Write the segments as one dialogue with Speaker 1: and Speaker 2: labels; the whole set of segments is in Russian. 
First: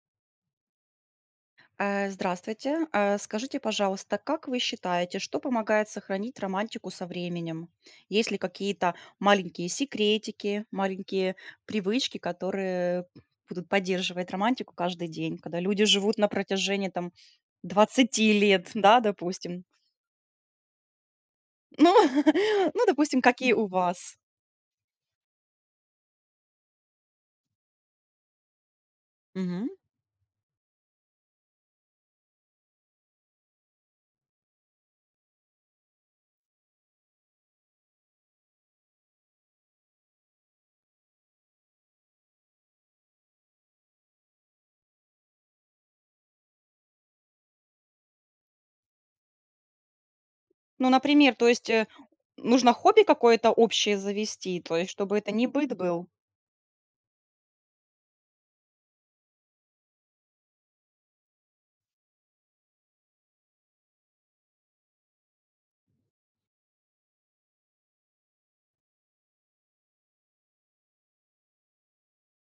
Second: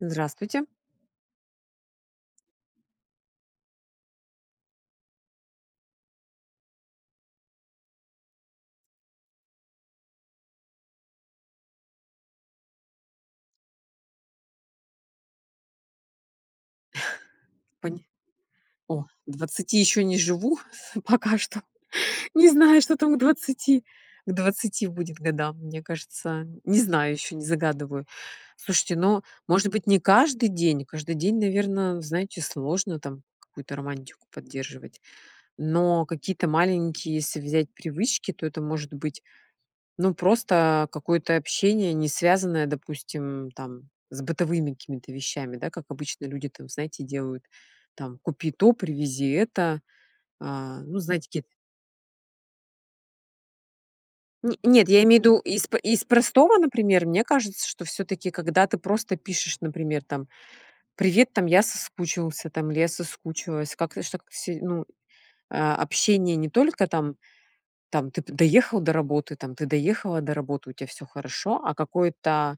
Speaker 1: Здравствуйте.
Speaker 2: А, здравствуйте. А скажите, пожалуйста, как вы считаете, что помогает сохранить романтику со временем? Есть ли какие-то маленькие секретики, маленькие привычки, которые будут поддерживать романтику каждый день, когда люди живут на протяжении там
Speaker 1: Понь
Speaker 2: 20 лет? Да,
Speaker 1: О,
Speaker 2: допустим?
Speaker 1: 20 ещё не живу, пока что.
Speaker 2: Ну
Speaker 1: Не знаю,
Speaker 2: ну,
Speaker 1: что там к
Speaker 2: допустим, какие у
Speaker 1: 20.
Speaker 2: вас?
Speaker 1: К 20 будет годам. Мне кажется- не знаю ещё, не загадываю. Слушайте, ну, может
Speaker 2: Мгм.
Speaker 1: быть, не каждый день. Каждый день, наверно, знаете, сложно там какую-то романтику поддерживать. Но какие-то маленькие если взять привычки, то это может быть, ну, просто какое-то общение, не связанное, допустим, там с бытовыми какими-то вещами, да. Как обычно люди там, знаете, делают, там: "Купи то, привези это". А,
Speaker 2: Ну,
Speaker 1: ну, знаете,
Speaker 2: например,
Speaker 1: ке
Speaker 2: то есть, э, нужно хобби какое-то общее
Speaker 1: Нь
Speaker 2: завести? То
Speaker 1: нет,
Speaker 2: есть,
Speaker 1: я
Speaker 2: чтобы
Speaker 1: имею в
Speaker 2: это
Speaker 1: виду
Speaker 2: не
Speaker 1: из
Speaker 2: быт
Speaker 1: п из
Speaker 2: был?
Speaker 1: простого. Например, мне кажется, что всё-таки, когда ты просто пишешь, например, там: "Привет", там, "я соскучился", там, или "я соскучилась". Как-то ж так се ну, а, общение не только там, там: "Ты б доехал до работы? Там, ты доехала до работы, у тя всё хорошо?" А какое-то,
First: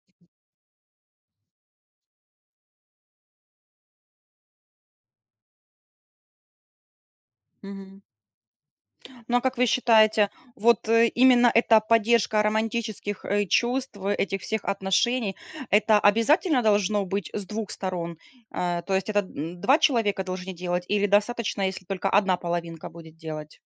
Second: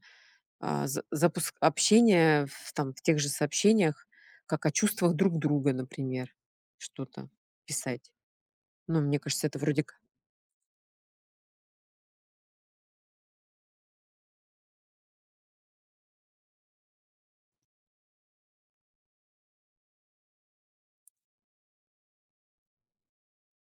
Speaker 1: а, за запуск общения в там в тех же сообщениях, как о чувствах друг друга, например, что-то
Speaker 2: Мгм.
Speaker 1: писать. Ну, мне
Speaker 2: Ну, а
Speaker 1: кажется,
Speaker 2: как
Speaker 1: это
Speaker 2: вы
Speaker 1: вроде к
Speaker 2: считаете, вот, э, именно эта поддержка романтических, э, чувств, этих всех отношений- это обязательно должно быть с 2 сторон? А, то есть, это, м, 2 человека должны делать или достаточно, если только 1 половинка будет делать?